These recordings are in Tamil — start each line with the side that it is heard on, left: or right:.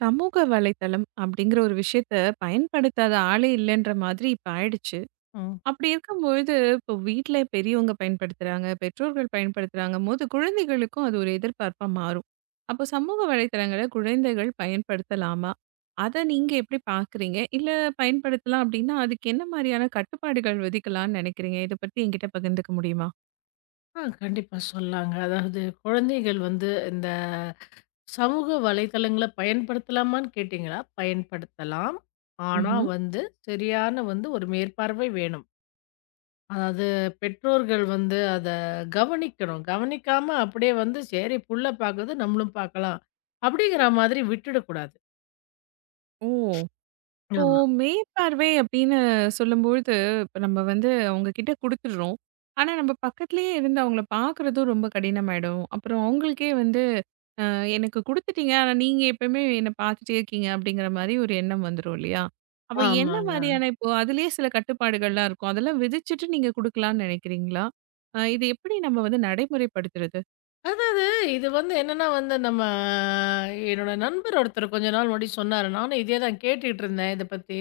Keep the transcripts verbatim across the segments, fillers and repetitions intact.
right: சமூக வலைத்தளம் அப்படிங்கிற ஒரு விஷயத்த பயன்படுத்தாத ஆளே இல்லைன்ற மாதிரி இப்ப ஆயிடுச்சு.
left: ம்.
right: அப்படி இருக்கும்பொழுது, இப்போ வீட்ல பெரியவங்க பயன்படுத்துறாங்க, பெற்றோர்கள் பயன்படுத்துறாங்க போது குழந்தைகளுக்கும் அது ஒரு எதிர்பார்ப்பா மாறும். அப்போ சமூக வலைத்தளங்கள குழந்தைகள் பயன்படுத்தலாமா? அத நீங்க எப்படி பார்க்குறீங்க? இல்ல பயன்படுத்தலாம் அப்படின்னா, அதுக்கு என்ன மாரியான கட்டுப்பாடுகள் விதிக்கலாம்னு நினைக்கிறீங்க? இத பத்தி என்கிட்ட பகிர்ந்துக்க முடியுமா?
left: ஆ கண்டிப்பா சொல்லாங்க. அதாவது குழந்தைகள் வந்து இந்த சமூக வலைதளங்கள பயன்படுத்தலாமான்னு கேட்டீங்களா? பயன்படுத்தலாம். ஆனா
right: ம்ஹ்ம்.
left: வந்து சரியான வந்து ஒரு மேற்பார்வை வேணும். அதாவது பெற்றோர்கள் வந்து அத கவனிக்கணும். கவனிக்காம அப்படியே வந்து சரி புள்ள பாக்குது நம்மளும் பாக்கலாம். அப்படிங்கிற மாதிரி விட்டுடக்கூடாது.
right: ஓ! இப்போ
left: ஆமா.
right: மேற்பார்வை அப்படின்னு சொல்லும்பொழுது, இப்ப நம்ம வந்து அவங்க கிட்ட குடுத்துடுறோம். ஆனா, நம்ம பக்கத்திலேயே இருந்து அவங்கள பார்க்குறதும் ரொம்ப கடினமாயிடும். அப்புறம் அவங்களுக்கே வந்து, "அ எனக்கு குடுத்துட்டீங்க. ஆனா, நீங்க எப்பயுமே என்ன பார்த்துட்டே இருக்கீங்க." அப்படிங்கிற மாரி ஒரு எண்ணம் வந்துரும் இல்லையா? அப்ப என்ன
left: ஆமாங்க.
right: மாரியான இப்போ அதிலேயே சில கட்டுப்பாடுகள்லாம் இருக்கும். அதெல்லாம் விதிச்சுட்டு நீங்க குடுக்கலான்னு நெனைக்கிறீங்களா? அ இது எப்படி நம்ம வந்து நடைமுறைப்படுத்துறது?
left: அதாவது இது வந்து என்னன்னா வந்து நம்ம என்னோட நண்பர் ஒருத்தர் கொஞ்ச நாள் முன்னாடி சொன்னாரு. நானும் இதே தான் கேட்டுட்டு இருந்தேன் இத பத்தி.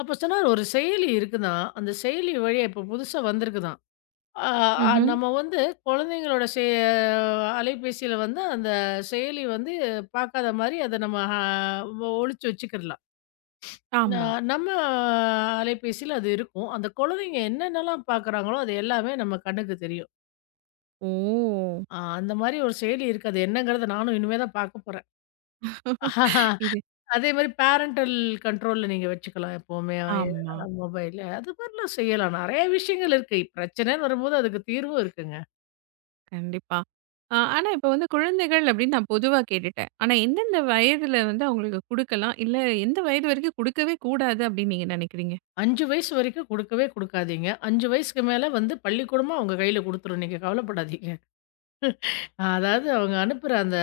left: அப்ப சொன்னாரு ஒரு செயலி இருக்குதாம். அந்த செயலி வழியா இப்போ புதுசா வந்திருக்குதாம். ஆ அ
right: ம்ஹ்ம்.
left: நம்ம வந்து குழந்தைங்களோட செ அலைபேசியில வந்து அந்த செயலி வந்து பார்க்காத மாரி அத நம்ம அ ஒழிச்சு வச்சுக்கிறலாம். ந
right: ஆமா.
left: நம்ம அலைபேசியில அது இருக்கும். அந்த குழந்தைங்க என்னென்னலாம் பார்க்குறாங்களோ அது எல்லாமே நம்ம கண்ணுக்கு தெரியும்.
right: ஓ!
left: ஆ அந்த மாரி ஒரு செயலி இருக்கு. அது என்னங்கிறத நானும் இனிமே தான் பார்க்க போறேன்.
right: இது
left: அதே மாரி பேரன்டல் கண்ட்ரோல்ல நீங்க வச்சுக்கலாம் எப்பவுமே
right: ஆமா.
left: மொபைல. அது மாரிலாம் செய்யலாம். நெறைய விஷயங்கள் இருக்கு. இப்ப பிரச்சனைன்னு வரும்போது அதுக்கு தீர்வும் இருக்குங்க.
right: கண்டிப்பா. அ ஆனா இப்ப வந்து குழந்தைகள் அப்படின்னு நான் பொதுவா கேட்டுட்டேன். ஆனா எந்தெந்த வயதுல வந்து அவங்களுக்கு குடுக்கலாம்? இல்ல எந்த வயது வரைக்கும் குடுக்கவே கூடாது அப்படின்னு நீங்க நினைக்கிறீங்க?
left: ஐந்து வயசு வரைக்கும் குடுக்கவே குடுக்காதீங்க. ஐந்து வயசுக்கு மேல வந்து பள்ளிக்கூடமா அவங்க கையில குடுத்துரும். நீங்க கவலைப்படாதீங்க. அஹ் அதாவது அவங்க அனுப்புற அந்த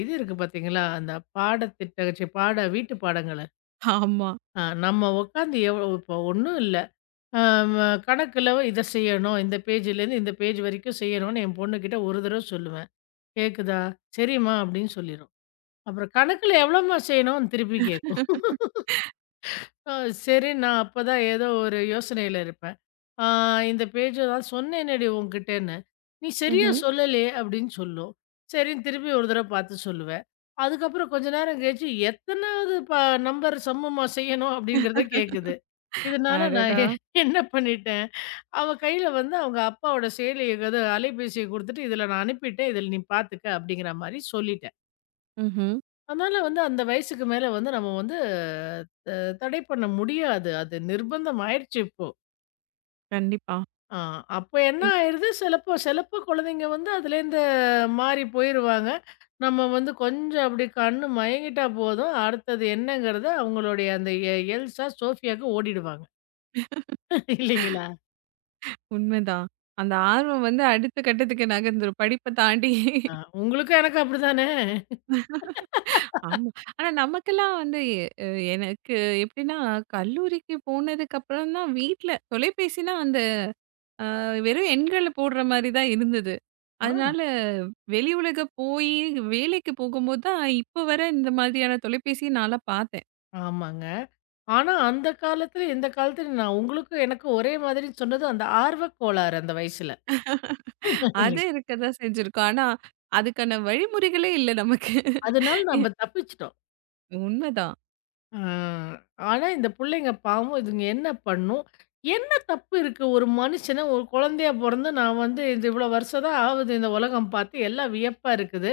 left: இது இருக்கு பார்த்தீங்களா, அந்த பாடத்திட்ட ச்சீ பாட வீட்டு பாடங்கள.
right: ஆமா.
left: அ நம்ம உட்காந்து எவ்வளோ இப்போ ஒண்ணும் இல்ல. அ ம கணக்குல இத செய்யணும். இந்த பேஜ்லேருந்து இந்த பேஜ் வரைக்கும் செய்யணும்னு என் பொண்ணுகிட்ட ஒரு தடவ சொல்லுவேன். கேட்குதா? சரிம்மா அப்படின்னு சொல்லிரும். அப்புறம் கணக்குல எவ்வளோம்மா செய்யணும்னு திருப்பி கேட்கும். அ சரி, நான் அப்பதான் ஏதோ ஒரு யோசனையில இருப்பேன். ஆ இந்த பேஜ் தான் சொன்னேனேடி உன்கிட்டேன்னு. நீ சரியா
right: ம்ஹ்ம்.
left: சொல்லலயே அப்படின்னு சொல்லும். சரின்னு திருப்பி ஒரு தடவ பார்த்து சொல்லுவேன். அதுக்கப்புறம் கொஞ்ச நேரம் கழிச்சு எத்தனாவது ப நம்பர் சம்மமா செய்யணும் அப்படிங்கிறத கேட்குது. இதனால நான்
right: அடடா!
left: எ என்ன பண்ணிட்டேன், அவ கையில வந்து அவங்க அப்பாவோட செயலிய அலைபேசிய குடுத்துட்டு, "இதில நான் அனுப்பிட்டேன். இதில நீ பார்த்துக்க" அப்படிங்கிற மாரி சொல்லிட்டேன்.
right: ம்ஹ்ம்.
left: அதனால வந்து அந்த வயசுக்கு மேல வந்து நம்ம வந்து த தடை பண்ண முடியாது. அது நிர்பந்தம் ஆயிடுச்சு இப்போ.
right: கண்டிப்பா.
left: ஆ அப்ப என்ன
right: இப்
left: ஆயிருது, சிலப்போ சிலப்போ குழந்தைங்க வந்து அதுலேருந்து மாறி போயிருவாங்க. நம்ம வந்து கொஞ்சம் அப்படி கண்ணு மயங்கிட்டா போதும், அடுத்தது என்னங்கிறத அவங்களுடைய அந்த எ எல்சா, சோஃபியாக்கு ஓடிடுவாங்க. இல்லைங்களா?
right: உண்மைதான். அந்த ஆர்வம் வந்து அடுத்த கட்டத்துக்கு நகர்ந்துரும். படிப்ப தாண்டி.
left: ஆ உங்களுக்கும் எனக்கும் அப்படிதானே?
right: ஆமா. ஆனா நமக்கெல்லாம் வந்து எ எனக்கு எப்படின்னா, கல்லூரிக்கு போனதுக்கு அப்புறம் தான் வீட்ல தொலைபேசினா அந்த வெறும் எண்கள போடுற மாரி தான் இருந்தது.
left: ஆ
right: அதனால வெளி உலக போயி வேலைக்கு போகும்போது தான், இப்ப வர இந்த மாதிரியான தொலைபேசிய நான்லாம் பார்த்தேன்.
left: ஆமாங்க. ஆனா அந்த காலத்துல, இந்த காலத்துல நான் உங்களுக்கும் எனக்கும் ஒரே மாதிரின்னு சொன்னது அந்த ஆர்வக் கோளாறு அந்த வயசுல.
right: அது இருக்க தான் செஞ்சிருக்கு. ஆனா, அதுக்கான வழிமுறைகளே இல்ல நமக்கு.
left: அதனால
right: எ
left: நம்ம தப்பிச்சுட்டோம்.
right: உண்மதான்.
left: அ ஆனா இந்த புள்ளைங்க பாவம் இதுங்க என்ன பண்ணும்? என்ன தப்பு இருக்கு? ஒரு மனுஷன ஒரு குழந்தையா பொறந்து நான் வந்து இது இவ்வளோ வருஷம் தான் ஆகுது இந்த உலகம் பார்த்து. எல்லாம் வியப்பா இருக்குது.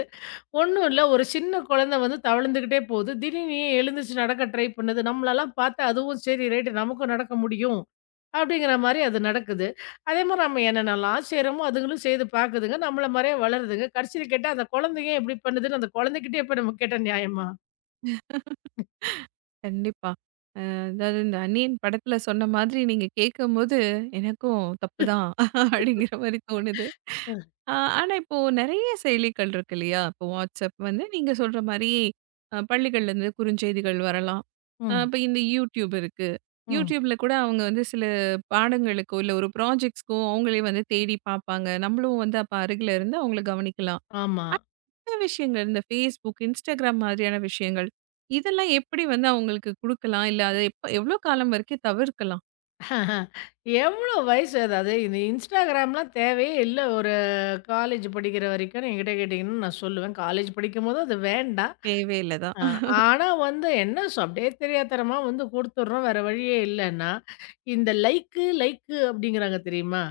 left: ஒண்ணும் இல்ல, ஒரு சின்ன குழந்தை வந்து தவழ்ந்துகிட்டே போகுது. திடீர்னு ஏன் எழுந்துருச்சு நடக்க ட்ரை பண்ணுது. நம்மளலாம் பார்த்து அதுவும் சரி ரைட் நமக்கும் நடக்க முடியும். அப்படிங்கிற மாரி அது நடக்குது. அதே மாரி நம்ம என்னென்னலாம் செய்றோமோ அதுங்களும் செய்து பார்க்குதுங்க. நம்மள மாரியே வளருதுங்க. கடைசியில கேட்டா அந்த குழந்தை ஏன் இப்படி பண்ணுதுன்னு அந்த குழந்தைகிட்டயே போய் நம்ம கேட்டா நியாயமா?
right: கண்டிப்பா. அதாவது இந்த அந்நியன் படத்துல சொன்ன மாதிரி நீங்க கேட்கும்போது, எனக்கும் தப்பு தான் அப்படிங்கிற மாரி தோணுது.
left: அ.
right: ஆ, ஆனா இப்போ நெறைய செயலிகள் இருக்கு இல்லையா? இப்போ WhatsApp வந்து நீங்க சொல்ற மாரி அ பள்ளிகள்லேருந்து குறுஞ்செய்திகள் வரலாம். அ
left: ம்.
right: இப்ப இந்த YouTube இருக்கு.
left: ம்.
right: YouTubeல கூட அவங்க வந்து சில பாடங்களுக்கோ, இல்ல ஒரு ப்ராஜெக்ட்ஸ்க்கோ அவங்களே வந்து தேடி பார்ப்பாங்க. நம்மளும் வந்து அப்ப அருகில இருந்து அவங்கள கவனிக்கலாம்.
left: ஆமா.
right: சில விஷயங்கள் இந்த Facebook, Instagram மாதிரியான விஷயங்கள். இதெல்லாம் எப்படி வந்து அவங்களுக்கு குடுக்கலாம்? இல்ல அத எப்ப எவ்ளோ காலம் வரைக்கும் தவிர்க்கலாம்?
left: எவ்ளோ வயசு அதாவது இந்த இன்ஸ்டாகிராம்லாம் தேவையே இல்ல. ஒரு காலேஜ் படிக்கிற வரைக்கும்ன்னு என்கிட்ட கேட்டீங்கன்னா, நான் சொல்லுவேன். காலேஜ் படிக்கும்போது அது வேண்டாம்.
right: தேவையில்ல தான்.
left: அ ஆனா வந்து என்ன சொ அப்படியே தெரியாத்தனமா வந்து குடுத்துடுறோம். வேற வழியே இல்லன்னா, இந்த லைக்கு, லைக்கு அப்படிங்கிறாங்க தெரியுமா?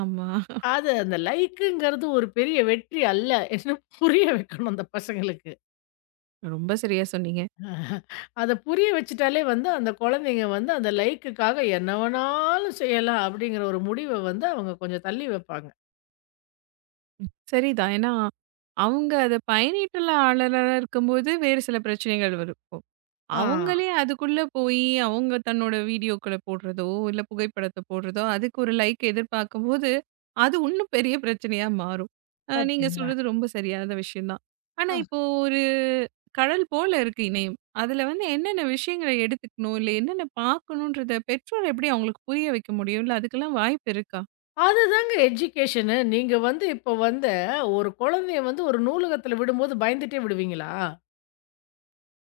right: ஆமா.
left: அது அந்த லைக்குங்கிறது ஒரு பெரிய வெற்றி அல்ல. என்ன புரிய வைக்கணும் அந்த பசங்களுக்கு.
right: ரொம்ப சரியா சொன்னீங்க.
left: அத புரிய வச்சுட்டாலே வந்து அந்த குழந்தைங்க வந்து அந்த லைக்குக்காக என்ன வேணாலும் செய்யலாம் அப்படிங்கிற ஒரு முடிவ வந்து அவங்க கொஞ்சம் தள்ளி வைப்பாங்க.
right: சரிதான். ஏன்னா, அவங்க அத பயணிட்டுள்ள ஆளலா இருக்கும்போது, வேறு சில பிரச்சனைகள் வரும். இப்போ
left: ஆ.
right: அவங்களே அதுக்குள்ள போயி, அவங்க தன்னோட வீடியோக்கள போடுறதோ, இல்ல புகைப்படத்த போடுறதோ, அதுக்கு ஒரு லைக் எதிர்பார்க்கும்போது, அது உன்னும் பெரிய பிரச்சனையா மாறும். அ நீங்க
left: பார்த்தீங்களா?
right: சொல்றது ரொம்ப சரியான விஷயம் தான். ஆனா,
left: ஆ.
right: இப்போ ஒரு கடல் போல இருக்கு இணையம். அதுல வந்து என்னென்ன விஷயங்கள எடுத்துக்கணும், இல்ல என்னென்ன பார்க்கணுன்றத பெற்றோர் எப்படி அவங்களுக்கு புரிய வைக்க முடியும்? இல்ல அதுக்கெல்லாம் வாய்ப்பு இருக்கா?
left: அதுதாங்க எஜுகேஷனு. நீங்க வந்து இப்போ வந்து ஒரு குழந்தைய வந்து ஒரு நூலகத்தில விடும்போது பயந்துட்டே விடுவீங்களா?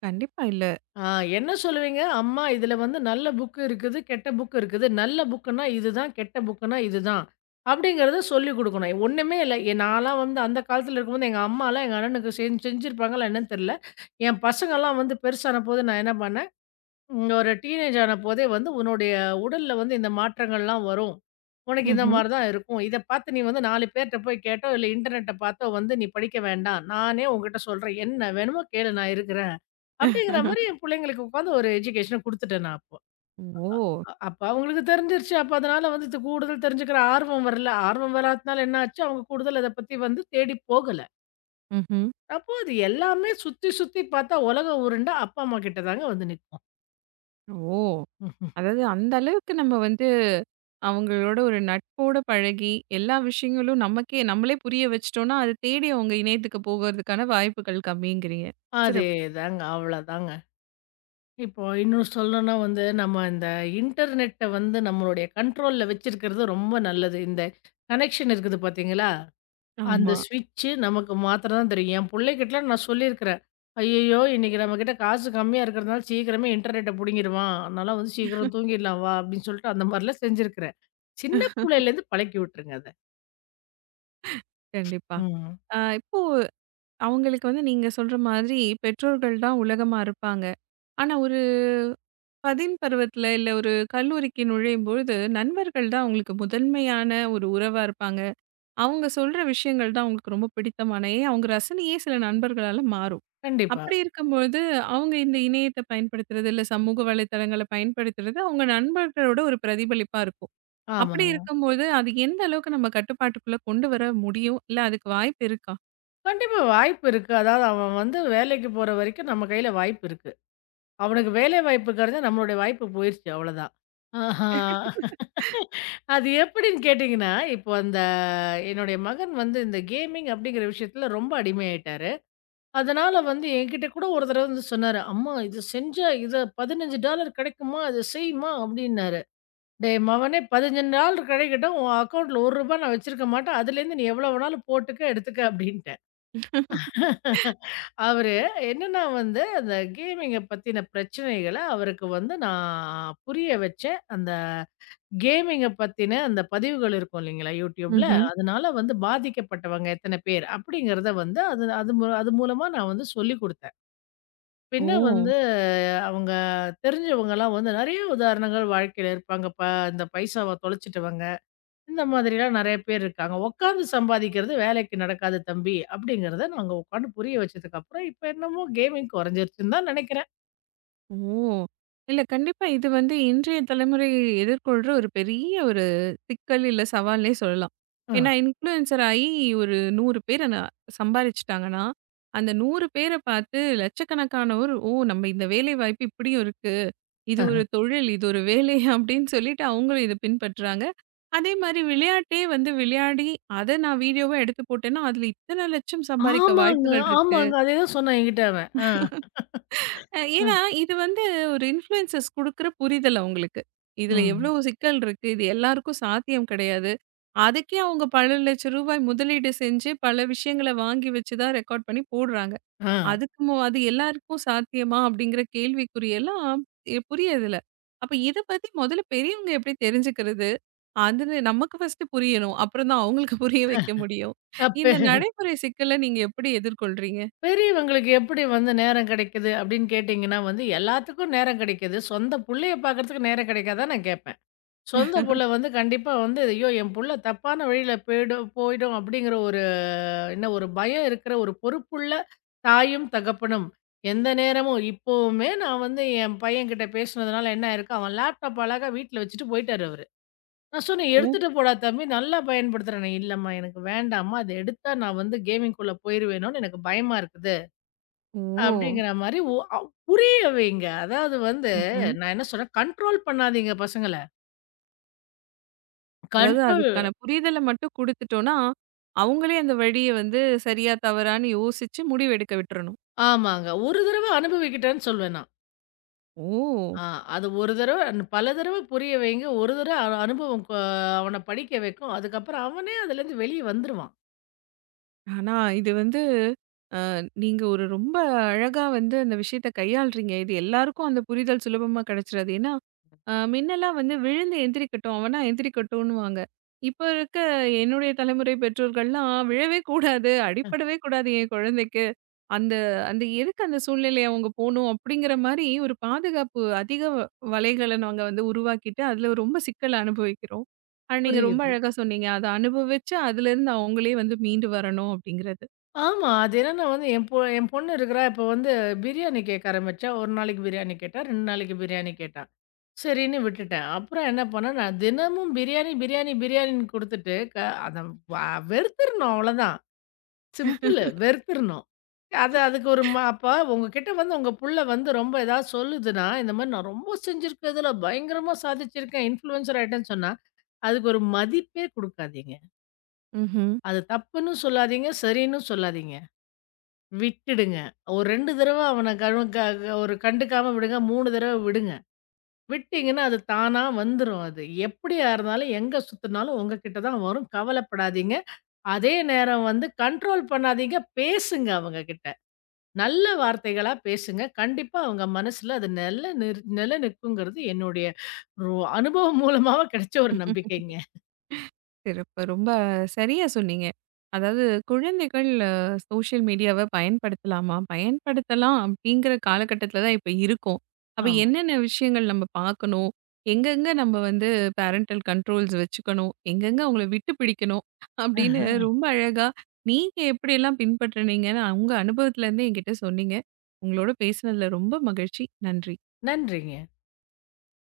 right: கண்டிப்பா இல்ல.
left: ஆ என்ன சொல்லுவீங்க? அம்மா இதுல வந்து நல்ல புக் இருக்குது, கெட்ட புக் இருக்குது. நல்ல புக்குன்னா இதுதான், கெட்ட புக்குன்னா இதுதான். அப்படிங்கிறத சொல்லிக் குடுக்கணும். ஒண்ணுமே இல்ல. எ நான்லாம் வந்து அந்த காலத்துல இருக்கும்போது எங்க அம்மாலாம் எங்க அண்ணனுக்கு செஞ் செஞ்சிருப்பாங்களா என்னன்னு தெரியல. என் பசங்கலாம் வந்து பெருசானபோது நான் என்ன பண்ணேன், ம். ஒரு டீனேஜ் ஆன போதே வந்து உன்னுடைய உடல்ல வந்து இந்த மாற்றங்கள்லாம் வரும். உனக்கு இந்த
right: ம்ஹ்ம்.
left: மாரி தான் இருக்கும். இத பார்த்து நீ வந்து நாலு பேர்ட்ட போய் கேட்டோ, இல்ல இன்டர்நெட்ட பார்த்தோ வந்து நீ படிக்க வேண்டாம். நானே உன்கிட்ட சொல்றேன். என்ன வேணுமோ கேளு, நான் இருக்கிறேன். அப்படிங்கிற மாரி என் பிள்ளைங்களுக்கு உட்காந்து ஒரு எஜுகேஷன குடுத்துட்டேன் நான் அப்போ.
right: ஓ!
left: அ அப்ப அவங்களுக்கு தெரிஞ்சிருச்சு. அப்ப அதனால வந்து இது கூடுதல் தெரிஞ்சுக்கிற ஆர்வம் வரல. ஆர்வம் வராதனால என்ன ஆச்சு? அவங்க கூடுதல் அத பத்தி வந்து தேடி போகல.
right: ம்ஹ்ம்.
left: அப்போ அது எல்லாமே சுத்தி சுத்தி பார்த்தா உலகம் உருண்டை, அப்பா, அம்மா கிட்ட தாங்க வந்து நிக்கும்.
right: ஓ! அதாவது அந்த அளவுக்கு நம்ம வந்து அவங்களோட ஒரு நட்போட பழகி, எல்லா விஷயங்களும் நமக்கே நம்மளே புரிய வச்சுட்டோம்னா, அத தேடி அவங்க இணையத்துக்கு போகறதுக்கான வாய்ப்புகள் கம்மிங்கிறீங்க. சிறப்பு.
left: அதேதாங்க. அவ்வளோதாங்க. இப்போ இன்னும் சொல்லணும்னா வந்து, நம்ம இந்த இன்டர்நெட்ட வந்து நம்மளுடைய கண்ட்ரோல்ல வச்சிருக்கிறது ரொம்ப நல்லது. இந்த கனெக்ஷன் இருக்குது பார்த்தீங்களா? அந்த
right: ஆமா.
left: ஸ்விட்சு நமக்கு மாத்திரம் தான் தெரியும். என் பிள்ளைகிட்டலாம் நான் சொல்லியிருக்கிறேன். "ஐய்யய்யோ! இன்னைக்கு நம்மகிட்ட காசு கம்மியா இருக்கிறதுனால சீக்கிரமே இன்டர்நெட்ட புடுங்கிடுவான். அதனால வந்து சீக்கிரம் தூங்கிடலாம் வா" அப்படின்னு சொல்லிட்டு அந்த மாரிலாம் செஞ்சிருக்கிறேன். சின்ன புள்ளையிலேருந்து பழக்கி விட்டுருங்க அத.
right: கண்டிப்பா.
left: ம்.
right: அ இப்போ அவங்களுக்கு வந்து நீங்க சொல்ற மாதிரி பெற்றோர்கள் தான் உலகமா இருப்பாங்க. ஆனா ஒரு பதின் பருவத்துல, இல்ல ஒரு கல்லூரிக்கு நுழையும்பொழுது நண்பர்கள் தான் அவங்களுக்கு முதன்மையான ஒரு உறவா இருப்பாங்க. அவங்க சொல்ற விஷயங்கள் தான் அவங்களுக்கு ரொம்ப பிடித்தமான ஏன் அவங்க ரசனையே சில நண்பர்களால மாறும்.
left: கண்டிப்பா.
right: அப்படி இருக்கும்போது, அவங்க இந்த இணையத்த பயன்படுத்துறது, இல்ல சமூக வலைதளங்கள பயன்படுத்துறது, அவங்க நண்பர்களோட ஒரு பிரதிபலிப்பா இருக்கும். அப்படி
left: ஆமாங்க.
right: இருக்கும்போது, அது எந்த அளவுக்கு நம்ம கட்டுப்பாட்டுக்குள்ள கொண்டு வர முடியும்? இல்ல அதுக்கு வாய்ப்பு இருக்கா?
left: கண்டிப்பா வாய்ப்பு இருக்கு. அதாவது அவன் வந்து வேலைக்கு போற வரைக்கும் நம்ம கையில வாய்ப்பு இருக்கு. அவனுக்கு வேலை வாய்ப்புங்கிறது நம்மளுடைய வாய்ப்பு போயிருச்சு அவ்வளோதான். ஆஹா! அது எப்படின்னு கேட்டிங்கன்னா, இப்போ அந்த என்னுடைய மகன் வந்து இந்த கேமிங் அப்படிங்கிற விஷயத்தில ரொம்ப அடிமையாயிட்டாரு. அதனால வந்து என்கிட்ட கூட ஒரு தடவ வந்து சொன்னாரு, "அம்மா இது செஞ்சா இத பதினைந்து டாலர் கிடைக்குமா? இத செய்யுமா?" அப்படின்னாரு. "டேய் மவனே, பதினைந்து டாலர் கிடைக்கட்டும், உன் அக்கவுண்ட்ல ரூ. ஒன்று நான் வச்சிருக்க மாட்டேன். அதுலேருந்து நீ எவ்வளோ வேணாலும் போட்டுக்க, எடுத்துக்க" அப்படின்ட்டேன். அவரு என்னன்னா வந்து அந்த கேமிங்க பத்தின பிரச்சனைகள அவருக்கு வந்து நான் புரிய வச்சேன். அந்த கேமிங்க பத்தின அந்த பதிவுகள் இருக்கும் இல்லைங்களா YouTubeல.
right: ம்ஹ்ம்.
left: அதனால வந்து பாதிக்கப்பட்டவங்க எத்தன பேர் அப்படிங்கிறத வந்து அது அது மூ அது மூலமா நான் வந்து சொல்லிக் குடுத்தேன். பின்ன
right: ஓ!
left: வந்து அவங்க தெரிஞ்சவங்கலாம் வந்து நெறைய உதாரணங்கள் வாழ்க்கையில இருப்பாங்க. ப இந்த பைசாவ தொலைச்சிட்டவங்க. இந்த மாதிரிலாம் நெறைய பேர் இருக்காங்க. உட்கார்ந்து சம்பாதிக்கிறது வேலைக்கு நடக்காது தம்பி, அப்படிங்கிறத நாங்க உட்கார்ந்து புரிய வச்சதுக்கப்புறம், இப்ப என்னமோ கேமிங் கொறைஞ்சிருச்சுன்னு தான் நெனைக்கிறேன்.
right: ஓ! இல்ல கண்டிப்பா இது வந்து இன்றைய தலைமுறை எதிர்கொள்ற ஒரு பெரிய ஒரு சிக்கல், இல்ல சவால்னே சொல்லலாம்.
left: அ,
right: ஏன்னா இன்ஃப்ளூயன்சர் ஆயி ஒரு நூறு பேர நான் சம்பாரிச்சுட்டாங்கன்னா, அந்த நூறு பேர பார்த்து லட்சக்கணக்கானோர், "ஓ! நம்ம இந்த வேலை வாய்ப்பு இப்படியும் இருக்கு. இது
left: அஹ.
right: ஒரு தொழில், இது ஒரு வேலை" அப்படின்னு சொல்லிட்டு அவங்களும் இத பின்பற்றுறாங்க. அதே மாரி விளையாட்டே வந்து விளையாடி, அத நான் வீடியோவா எடுத்து போட்டேன்னா, அதுல இத்தன லட்சம் சம்பாரிக்க
left: ஆமாங்க,
right: வாய்ப்புகள் இருக்கு.
left: ஆமாங்க. அதேதான் சொன்னான் என்கிட்ட அவன். அ,
right: அ
left: அ,
right: ஏன்னா, இது வந்து ஒரு இன்ஃப்ளூயன்சர்ஸ் குடுக்குற புரிதல் அவுங்களுக்கு. இதுல எவ்ளோ
left: ம்.
right: சிக்கல் இருக்கு. இது எல்லாருக்கும் சாத்தியம் கிடையாது. அதுக்கே அவுங்க பத்து லட்சம் ரூபாய் முதலீடு செஞ்சு பல விஷயங்கள வாங்கி வச்சு தான் ரெக்கார்ட் பண்ணி போடுறாங்க.
left: ஆ.
right: அதுக்கு மு அது எல்லாருக்கும் சாத்தியமா? அப்படிங்கிற கேள்விக்குறியெல்லாம் எ புரியதில்ல. அப்ப இத பத்தி முதல்ல பெரியவங்க எப்படி தெரிஞ்சுக்கிறது? அதுன்னு நமக்கு ஃபர்ஸ்ட்டு புரியணும். அப்புறம் தான் அவங்களுக்கு புரிய வைக்க முடியும்.
left: அப்ப
right: இந்த நடைமுறை சிக்கல நீங்க எப்படி எதிர்கொள்றீங்க?
left: பெரியவங்களுக்கு எப்படி வந்து நேரம் கிடைக்குது அப்படின்னு கேட்டீங்கன்னா வந்து, எல்லாத்துக்கும் நேரம் கிடைக்குது. சொந்த புள்ளைய பார்க்கறதுக்கு நேரம் கிடைக்காதான்னு நான் கேப்பேன். சொந்த புள்ள வந்து கண்டிப்பா வந்து, ஐயோ! என் புள்ள தப்பான வழியில போயிடும் போயிடும் அப்படிங்கிற ஒரு என்ன ஒரு பயம் இருக்கிற ஒரு பொறுப்புள்ள தாயும், தகப்பனும். எந்த நேரமும் இப்பவுமே நான் வந்து என் பையன்கிட்ட பேசினதுனால என்ன ஆயிருக்கு, அவன் லேப்டாப் அழகா வீட்ல வச்சுட்டு போயிட்டாரு அவரு. நான் சொன்னேன்,
right: ஓ!
left: "எடுத்துட்டு போடா தம்பி, நல்லா பயன்படுத்துறேனே." "இல்லம்மா எனக்கு வேண்டாம்மா. அத எடுத்தா நான் வந்து கேமிங்குள்ள போயிருவேனோன்னு எனக்கு பயமா இருக்குது."
right: ஓ!
left: அப்படிங்கிற மாரி ஒ அவ் புரிய வைங்க. அதாவது வந்து
right: ம்ஹ்ம்.
left: நான் என்ன சொல்றேன், கண்ட்ரோல் பண்ணாதீங்க பசங்கள.
right: அதாவது
left: கண்ட்ரோல்
right: அதுக்கான புரிதல மட்டும் குடுத்துட்டோம்னா, அவங்களே அந்த வழிய வந்து சரியா, தவறான்னு யோசிச்சு முடிவெடுக்க விட்டுறணும்.
left: ஆமாங்க. ஒரு தடவ அனுபவிக்கிட்டேன்னு சொல்வேன் நான்.
right: ஓ!
left: ஆ அது ஒரு தடவ பல தடவ புரிய வைங்க. ஒரு தடவ அ அனுபவம் கொ அவன படிக்க வைக்கும். அதுக்கப்புறம் அவனே அதுலேருந்து வெளிய வந்துருவான்.
right: ஆனா இது வந்து நீங்க ஒரு ரொம்ப அழகா வந்து அந்த விஷயத்த கையாள்றீங்க. இது எல்லாருக்கும் அந்த புரிதல் சுலபமா கிடைச்சிராது. ஏன்னா, அ மின்னலாம் வந்து விழுந்து எந்திரிக்கட்டும், அவனா எந்திரிக்கட்டும்ன்னுவாங்க. இப்ப இருக்க என்னுடைய தலைமுறை பெற்றோர்கள்லாம் விழவே கூடாது, அடிபடவே கூடாது என் குழந்தைக்கு. அந்த அந்த எதுக்கு அந்த சூழ்நிலை அவங்க போணும் அப்படிங்கிற மாரி ஒரு பாதுகாப்பு அதிக வ வலைகள நாங்க வந்து உருவாக்கிட்டு, அதுல ரொம்ப சிக்கல அனுபவிக்கிறோம். ஆனா நீங்க ரொம்ப
left: புரியுது.
right: அழகா சொன்னீங்க. அத அனுபவிச்சு அதுலேருந்து அவங்களே வந்து மீண்டு வரணும் அப்படிங்கிறது.
left: ஆமா. அது என்னன்னா வந்து என் பொ என் பொண்ணு இருக்கிறா. இப்போ வந்து பிரியாணி கேட்க ஆரம்பிச்சா. ஒரு நாளைக்கு பிரியாணி கேட்டா, ரெண்டு நாளைக்கு பிரியாணி கேட்டா. சரின்னு விட்டுட்டேன். அப்புறம் என்ன பண்ணேன், நான் தினமும் பிரியாணி, பிரியாணி, பிரியாணின்னு குடுத்துட்டு க அத வ வெறுத்துரணும் அவ்வளோதான். சிம்பிளு. வெறுத்துரணும். அது அதுக்கு ஒரு ம அப்ப உங்ககிட்ட வந்து உங்க புள்ள வந்து ரொம்ப ஏதாவது சொல்லுதுன்னா, இந்த மாரி நான் ரொம்ப செஞ்சிருக்கேன். இதுல பயங்கரமா சாதிச்சிருக்கேன். இன்ஃப்ளூயன்சர் ஆயிட்டேன்னு சொன்னா, அதுக்கு ஒரு மதிப்பே குடுக்காதீங்க.
right: ம்ஹ்ம்.
left: அது தப்புன்னு சொல்லாதீங்க. சரின்னு சொல்லாதீங்க. விட்டுடுங்க. ஒரு ரெண்டு தடவ அவன கரு க க- ஒரு கண்டுக்காம விடுங்க. மூணு தடவ விடுங்க. விட்டீங்கன்னா, அது தானா வந்துரும் அது. எப்படியா இருந்தாலும், எங்க சுத்துனாலும் உங்ககிட்ட தான் வரும். கவலைப்படாதீங்க. அதே நேரம் வந்து கண்ட்ரோல் பண்ணாதீங்க. பேசுங்க அவங்க கிட்ட. நல்ல வார்த்தைகளா பேசுங்க. கண்டிப்பா அவங்க மனசுல அது நல்ல நிர் நில நிற்குங்கிறது என்னுடைய ஒரு அனுபவம் மூலமாவ கிடைச்ச ஒரு நம்பிக்கைங்க.
right: சிறப்பு. ரொம்ப சரியா சொன்னீங்க. அதாவது குழந்தைகள் அ சோஷியல் மீடியாவ பயன்படுத்தலாமா? பயன்படுத்தலாம் அப்படிங்கிற காலகட்டத்தில தான் இப்ப இருக்கோம். அப்ப
left: ஆமா.
right: என்னென்ன விஷயங்கள் நம்ம பார்க்கணும்? எங்கெங்க நம்ம வந்து பேரன்டல் கண்ட்ரோல்ஸ் வச்சுக்கணும்? எங்கெங்க அவங்கள விட்டு பிடிக்கணும்? அப்படின்னு ரொம்ப அழகா நீங்க எப்படியெல்லாம் பின்பற்றுனீங்கன்னு உங்க அனுபவத்திலேருந்து என்கிட்ட சொன்னீங்க. உங்களோட பேசினதில ரொம்ப மகிழ்ச்சி. நன்றி.
left: நன்றிங்க.